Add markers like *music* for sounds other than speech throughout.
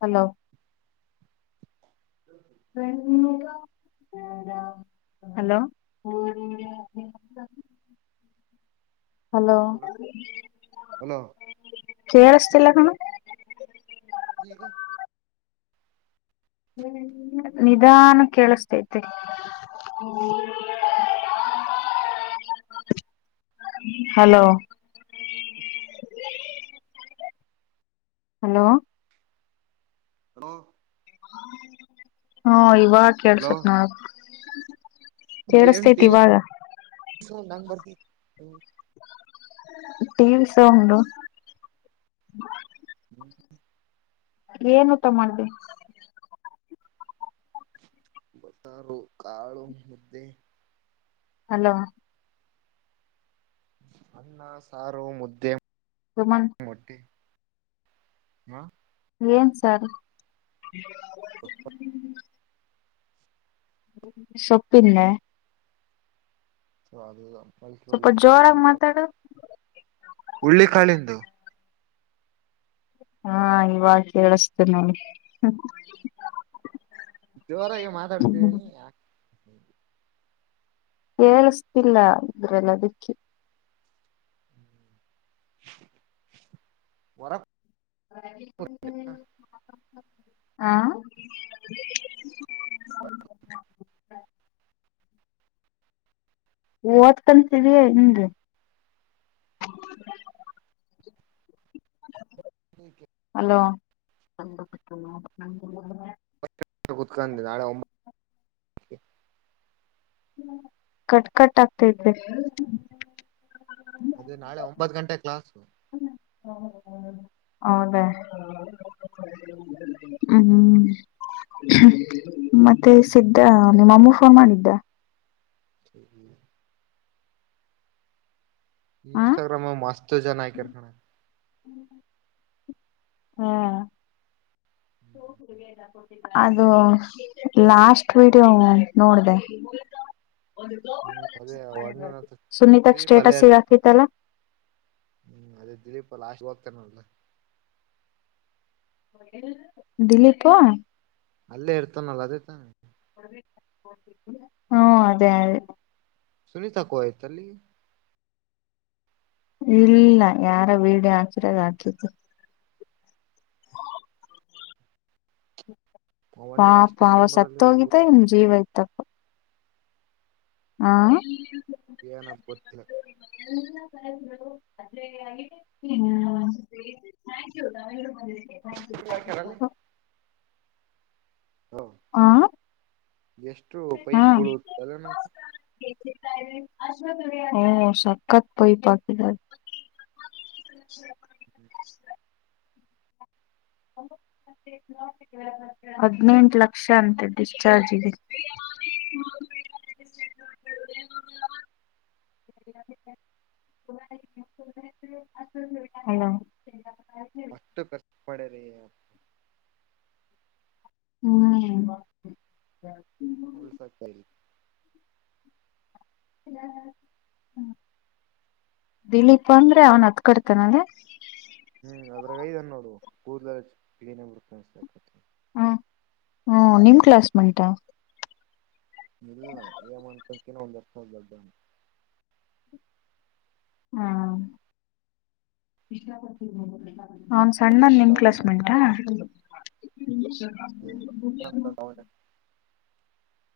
Hello ಹ hello hello hello ಕರ್ಷ್ಟಲ್ಲ ಕಣ ಗ. ನಿಧಾನ ಕೇಳಿಸತೈತೆ. *unintelligible* ಹಲೋ. ಹಲೋ. ಹಲೋ. ಹಾ ಇವಾಗ ಹಲೋ ಕೇಳ್ಸತ್ ನಾಳ. ಕೇಳಸ್ತೈತಿ ಇವಾಗ ನ ಬರ್. ಟಿ ವಿ ಶೋ ಉಂದುು ಹ್ಮ. ಏನು ತ ಮಾಡಿ. ಬತಾರು ಕಾಳು ಮುದ್ದೆ. ಹಲೋ ಅ ಸಾರು ಮುದ್ದೆ. ತಮನ್. ಮೊಟ್ಟೆ ಹಾ. ಏನ್ ಸರ್. ಹ ಸೊಪ್ಪಿಲ್ಲ ಸ್ವಲ್ಪ ಜೋರಾಗಿ ಮಾತಾಡು ಹುಳ್ಳಿ ಕಾಳಂದು. ಹಾ ಇವಾಗ ಕೇಳಿಸತೇನೆ. ಜೋರಾಗಿ ಮಾತಾಡ್ತಿದೀನಿ. ಳಸಿಲ್ಲ ಅಂದ್ರೆಲ್ಲ ದಿಕ್ಕಿ ವರ ಆ. *inaudible* *unintelligible* ಓದ್ಕಂತಿದೇ ಅಂದೆ *inaudible* *inaudible* ಹಲೋ. ಕುತ್ಕೊಂಡೆ ನಳೆ ಒಂಬತ್ತು ಕಟ್ ಕಟ್ ಆಗ್ತೈತೆ. ಅದು ನಾಳೆ ಒಂಬತ್ ಗಂಟೆ ಕ್ಲಾಸ್. ಹೌದ. ಹ್ಮ್. ಹ್ಮ್ ಮತ್ತೆ ಸಿದ್ದ ನಿಮ್ಮಮ್ಮೂ ಫೋನ್ ಮಾಡಿದ್ದ. ಹ್ಮ್. ಹ ಇನ್ಸ್ಟಾಗ್ರಾಮ ಮಸ್ತು ಜಾನಯಕಖಾನ ಹ್ಮ್. ಹ್ಮ. *inaudible* ಅದು ಲಾಸ್ಟ್ ವಿಡಿಯೋ ನೋಡ್ದ. ಅದೇ ಅಣ್ಣನ ಹತ್ರ ಸುನೀತಕ್ ದಿಲೀಪ್ ಅಲ್ಲೇ ಸ್ಟೇಟಸ್ ಇರ್ತ ಈಗಾಕತಿತ್ತಲ್ಲ. ಹ್ಮ್ ಅದೇ ದಿಲೀಪ ಲಾಸ್ ಹಕ್ತನಲ್ಲ. ದಿನಕ್ಕೆ ಇಲ್ಲೇ ಇರ್ತಾನಲ್ಲ ಅದ ಇರ್ತಾನ ಹ್ಮ ಅದೇ ಅದೇ. ಸುನಿತಾ ಕೋಯತಲ್ಲಿ ಇಲ್ಲ ಯಾರ ವಿಡಿಯೋ ಹಾಕಿರೋದ ಆತು ಅಣ್ಣಗ್ ಪಾಪ ಅಷ್ಟ ಅವ ಇಷ್ಟನ ಬರಲ್ಲ ಸತ್ತ ಇವಾಗ ಊರ ಹೋಗಿದ್ದ ನಿಮ್ ಜೀವ ಇತ್ತಪ್ಪ ಹಾ ಏನಪ್ಪ ಗೊತ್ತಿಲ್ಲ ಹ ಹಾಕ್ಯಾರಲ್ಲಿ *unintelligible* ಹ ಹ್ಮ್ ಎಷ್ಟು ಪೈಪ್ ಕೊಡ ಅಲ್ಲ ನ ಹ್ಮ ಸಖತ್ ಪೈ ಪಾಕಿದಾರ *unintelligible* *unintelligible* ಹದಿನೆಂಟು ಲಕ್ಷ ಅಂತೆ ಡಿಸ್ಚಾರ್ಜಿಗೆ *unintelligible* *unintelligible* ಹಲೋ ಅಷ್ಟು ಖರ್ಚು ಮಾಡ್ಯಾರಿ ಹ್ಮ್ *unintelligible* ಇಲ್ಲ ಹ್ಮ ದಿಲೀಪ ಅಂದ್ರೆ ಅವನ್ ಹತ್ಕಡ್ತಾನಲ್ಲ ಹ್ಮ್ ಅದ್ರಾಗೈದಾನ ನೋಡು ಕೂರ್ಲಿನೇ ಬತ ಹ ಹ್ಮ ನಿಮ ಕ್ಲಾಸ್ ಮೆಂಟ್ ಇಲ್ಲ ಏಮ ಅನ್ಂತಕನ ಒಂದ್ ಎರ್ಸ ದಡ್ಡನ್ ಹಾ ಅವಂದ ನಾವು ಸಣ್ಣಂದ್ ಗುಂಡ ನಿಮ ಗುಂಡ ಕ್ಲಾಸ್ ಮಿಂಟಾ ಹ್ಮ್ *unintelligible*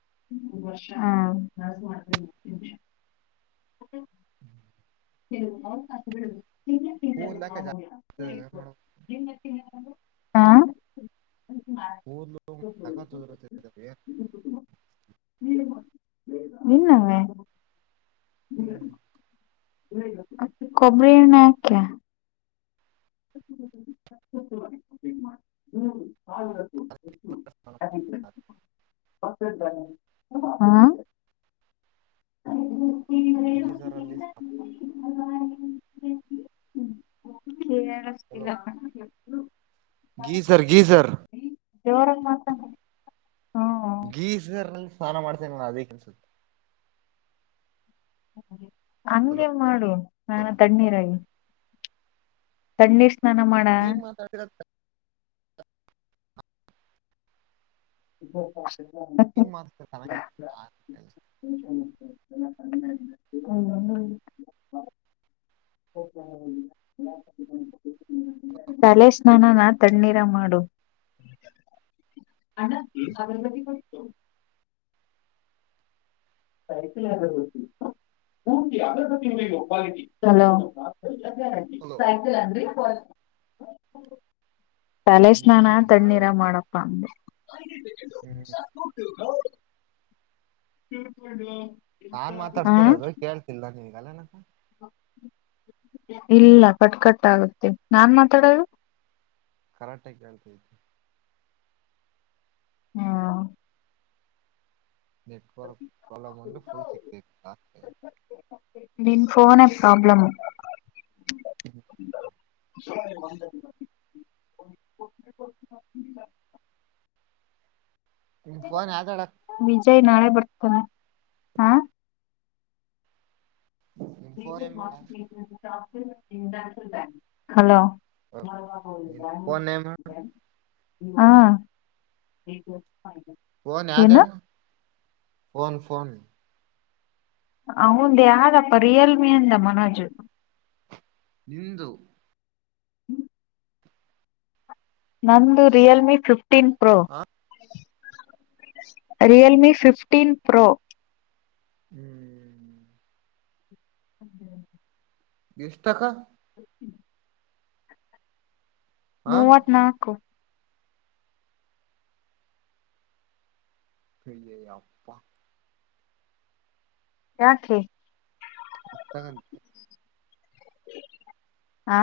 ಹ ಹ್ಮ್ ಅವಕಾಶಗಳು ತಿ ಕೂದ್ಲಾಕ ಮಾಮೂ ಜಾಸ್ತಿ ಏನ್ ಮಾಡ ಹಾ ಕೂದ್ಲು ಸಕತ್ ಉದುರುತೈತೆ ನಿನ್ನವೇ ಹ್ಮ್ ಕಬರ ನ ಕ್ಯಾ ಹ್ಮ್ ಹದು ಅ ಹಾ *unintelligible* *inaudible* ಗೀಜರ್ ಅಲ್ಲಿ ಹಳಷ್ಟ ಹಲೋ ಗೀಸರ್ ಗೀಸರ್ ಜೋರಂಗ ಮಾಸ ಹ್ಮ ಗೀಸಗರ್ ನಲ್ಲಿ ಸ್ನಾನ ಮಾಡ್ತೇನೆ ನ ಅದೇ ಕೆಲ್ಸುತ್ತ ಹಂಗೆ ಮಾಡು ನಾನ ತಣ್ಣೀರಾಗಿ ತಣ್ಣೀರ್ ಸ್ನಾನ ಮಾಡ ನೀನ್ ಮಾತಾಡ್ತಿರ ಹ ಮೀನ್ ಮಾದದಲ್ಲಿ ತಲೆಗಳ ಆ ಹೌ ಹೌದ ತಲೆೆ ಸ್ನಾನನ ತಣ್ಣೀರ ಮಾಡು ಅ ಸಾಬರಮತಿ ಕೊ ಸೈಕಲ್ ಆಗರ್ಬೇಕರ್ತಿ ಆಗಬೇಕ ನಿಗ ಒ ತನ್ರಿ ಪ್ಯಾಲೇಸ್ ನಾನ ಹ್ಮ್ ತಣ್ಣೀರ ಮಾಡ್ಬೇಕು ಮಾಡಪ್ಪ ಅಂದಗೆ ಹ್ಮ್ *unintelligible* ಶ ಮಾಡಲ ನಾನ್ ಮಾತಾಡ್ತಿರೋದು ಕೇಳ್ತಿಲ್ ನೀವಗ ಅಲ್ಲನಕ ಇಲ್ಲ ಕಟ್ಕಟ್ಗುತ್ತೆ ನಾನ್ ಮಾತಾಡೋದು ಕರಾಟೆ ಹೇಳ್ತ ಇದತು ಹ್ಮ ನೆಟ್ವರ್ ಕಲ ಮಂಡ ಲ್ ಸಿತಿ ಆ ನಿನ್ ಫೋನ ಪ್ರಾಬ್ಲಮ ಹ್ಮ *inaudible* *unintelligible* ನಿಫೋನ್ ಯದೋಡ ತ ಹಾ ನಿಮ್ ಫೋನ್ ನೇಮ್ ಹೇಳ ಹಲೋ ನಿನ್ ಫೋನ್ ನೇಮ್ ಹೇಳು ಹಾ ಫೋನ್ ಏನು ಯದೆಣ ಫೋನ್ ಫೋನ್ ಹಂದ ಯ್ದಪ್ಪ ರಿಯಲ್ಮಿ ಅಂದ ಮನೋಜು ನಿಂದು ನಂದು ರಿಯಲ್ಮಿ ಫಿಫ್ಟೀನ್ ಪ್ರೋ ಹಾ ರಿಯಲ್ಮಿ ಫಿಫ್ಟೀನ್ ಪ್ರೊ ಹ್ಮ್ ಹೆ ಎಷ್ಟಟಕ ಹಾ ಮೂವತ್ನಾಾಲ್ಕು ಬೆಯ ಅಪ್ಪಾ ಯ ಕ ಹತ ಗ ಆ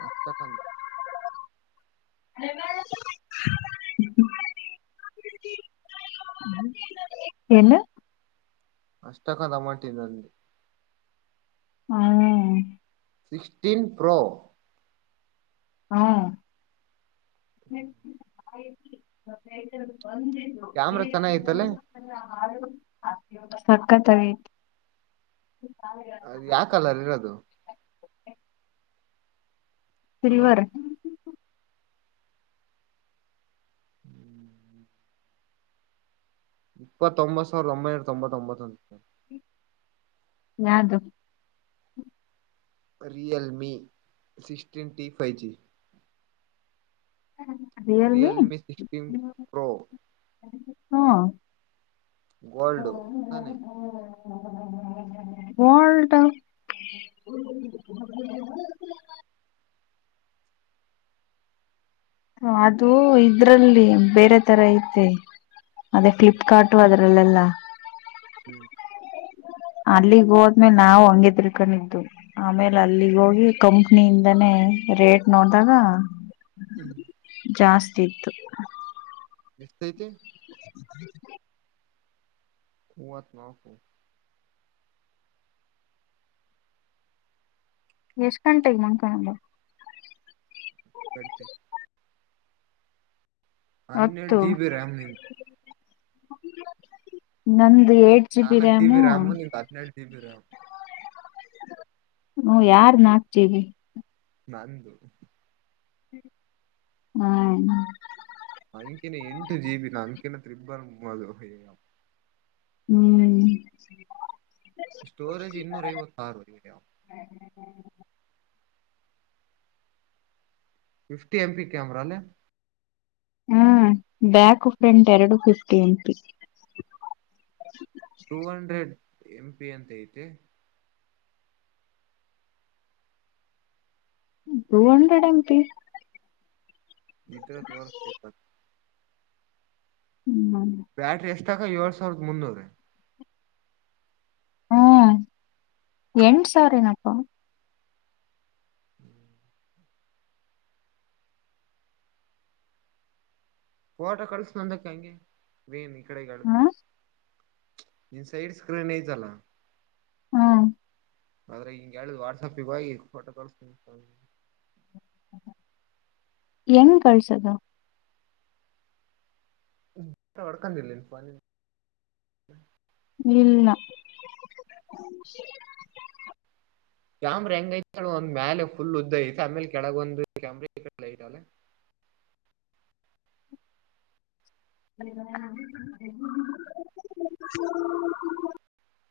ಮಸ್ತೈತ್ ಅಂದ್. *unintelligible* ಏನ ಅಷ್ಟಕ ದಮಂಟಿ ನಂದಿ. ಹ್ಮ ಸಿಕ್ಸ್ಟೀನ್ ಪ್ರೋ. ಹ್ಮ್ ಕ್ಯಾಮ್ರಾ ಚೆನ್ನಗ ಐತಲ್ಲಿ. ಸಕ್ಕತಾಗ ಐತ. ಅದು ಯಾ ಕಲರ್ ಇರದು. ಹಲೋ ಸಿರಿವಾರ್ ಇಪ್ಪತ್ತೊಂಬತ್ತು ಸಾವಿರದ ಒಂಬೈನೂರ ತೊಂಬತ್ತೊಂಬತ್ತು ಅಂದ. ಯಾರ್ದು. Realme ಸಿಕ್ಸ್ಟೀನ್ಟಿ five G. ಹ್ಮ ರಿಯಲ್ಮಿ ಸಿಕ್ಸ್ಟೀನ್ ಪ್ರೋ. ಹ್ಮ್ ಗೋಲ್ಡ್ ತಾನೆ ಒಲ್ಟಾವ್. *unintelligible* ಅದು ಇದ್ರಲ್ಲಿ ಬೇರೆ ತರ ಐತೆ. ಅದೇ ಹ್ಮ್ ಫ್ಲಿಪ್ಕಾರ್ಟು ಅದ್ರಲ್ಲೆಲ್ಲಾ. ಹ್ಮ್ ಅಲ್ಲಿಗ್ ಹೋದ್ಮೇಲ ನಾವು ಹಂಗೆ ತಿಳ್ಕೊಂಡಿದ್ದು ಆಮೇಲ. ಅಲ್ಲಿಗ್ ಹೋಗಿ ಕಂಪ್ನಿಯಿಂದಾನೇ. ಏ ರೇಟ್ ನೋಡ್ದಾಗ ಹ್ಮ್ ಜಾಸ್ತಿ ಇತ್ತು. ಎಷ್ಟ ಐತಿ. *inaudible* ಮೂವತ್ತ ನಾಕು. ಎಷ್ಟ್ ಗಂಟೆಗ ಮಂಕಣದು. ಕಟ್ಟಿ. ಹನ್ನೆರಡ ಜಿಬಿ ರ್ಯಾಮ್ನಿದ. ನನ್. ನಾಲಕ್ ಜಿಬಿ ರ್ಯಾಮು ನಿಂದ್ ಹದನೇಳು ಜಿಬಿ ರ್ಯಾಮ್. ಹ್ಮ್ ಯಾರ್ ನಾಕ್ ಜಿಬಿ. ನಂದು. ಹ್ಮ್ ನಂಕಿನ ಎಂಟ ಜಿಬಿ ನಮ್ ಕಿನಾ ತ್ರಿಬ್ಬರ ಮು ಅದ ಹ್ಮ್ ಸ್ಟೋರೆಜ ಇನ್ನೂರೈವತ್ ಆರ್ ಫಿಫ್ಟಿ ಎಂ ಪಿ ಕ್ಯಾಮರಲ್ಲ. ಹ್ಮ ಬ್ಯಾಕ್ ಫ್ರಂಟ್ ಎರಡು fifty MP two hundred M P ಅಂತ ಐತೆ. Two hundred MP. ಇದ್ರಗ್ ತೋರಿಸ್ತಿವ ಬ ಹ್ಮ ಬ್ಯಾಟ್ರಿ ಎಷ್ಟಕ ಏಳ್ ಸಾವಿರದ ಮುನ್ನೂರೆ. ಹ್ಮ್ ಎಂಟ್ ಸಾವರೇನಪ್ಪ. *inaudible* ಪೋಟೋ ಕಳಸ ನಂದಕ್ಕ ಹಂಗೆ ವಿಮ್ ಈಕಡೆ ಗಾಳ್ದು. ಹ ನಿಂದ್ ಸೈಡ್ ಸ್ಕ್ರೀನ್ ಐತಲ. ಹ್ಮ್ ಆದ್ರೆ ಹಿಂಗೆ ಹೇಳುದು ವಾಟ್ಸಪ್ಗ ಹೋಗಿ ಫೋಟೋ ಕಳಿಸತೀನಿ ಎಂಗ ಕಳ್ಸದು ಒಡಕೊಂಡ್ ಇಲ್ಲ ಇಲ್ಲ ಕ್ಯಾಮ್ರಾ ಹೆಂಗೈತಳ ಒಂದ್ ಮ್ಯಾಲಲೆ ಫುಲ್ ಉದ್ದ ಐತೆ ಆಮೇಲೆ ಕೆಳಗೊಂದು ಕ್ಯಾಮ್ರಐಲ್ಲ *inaudible* ಹ *unintelligible*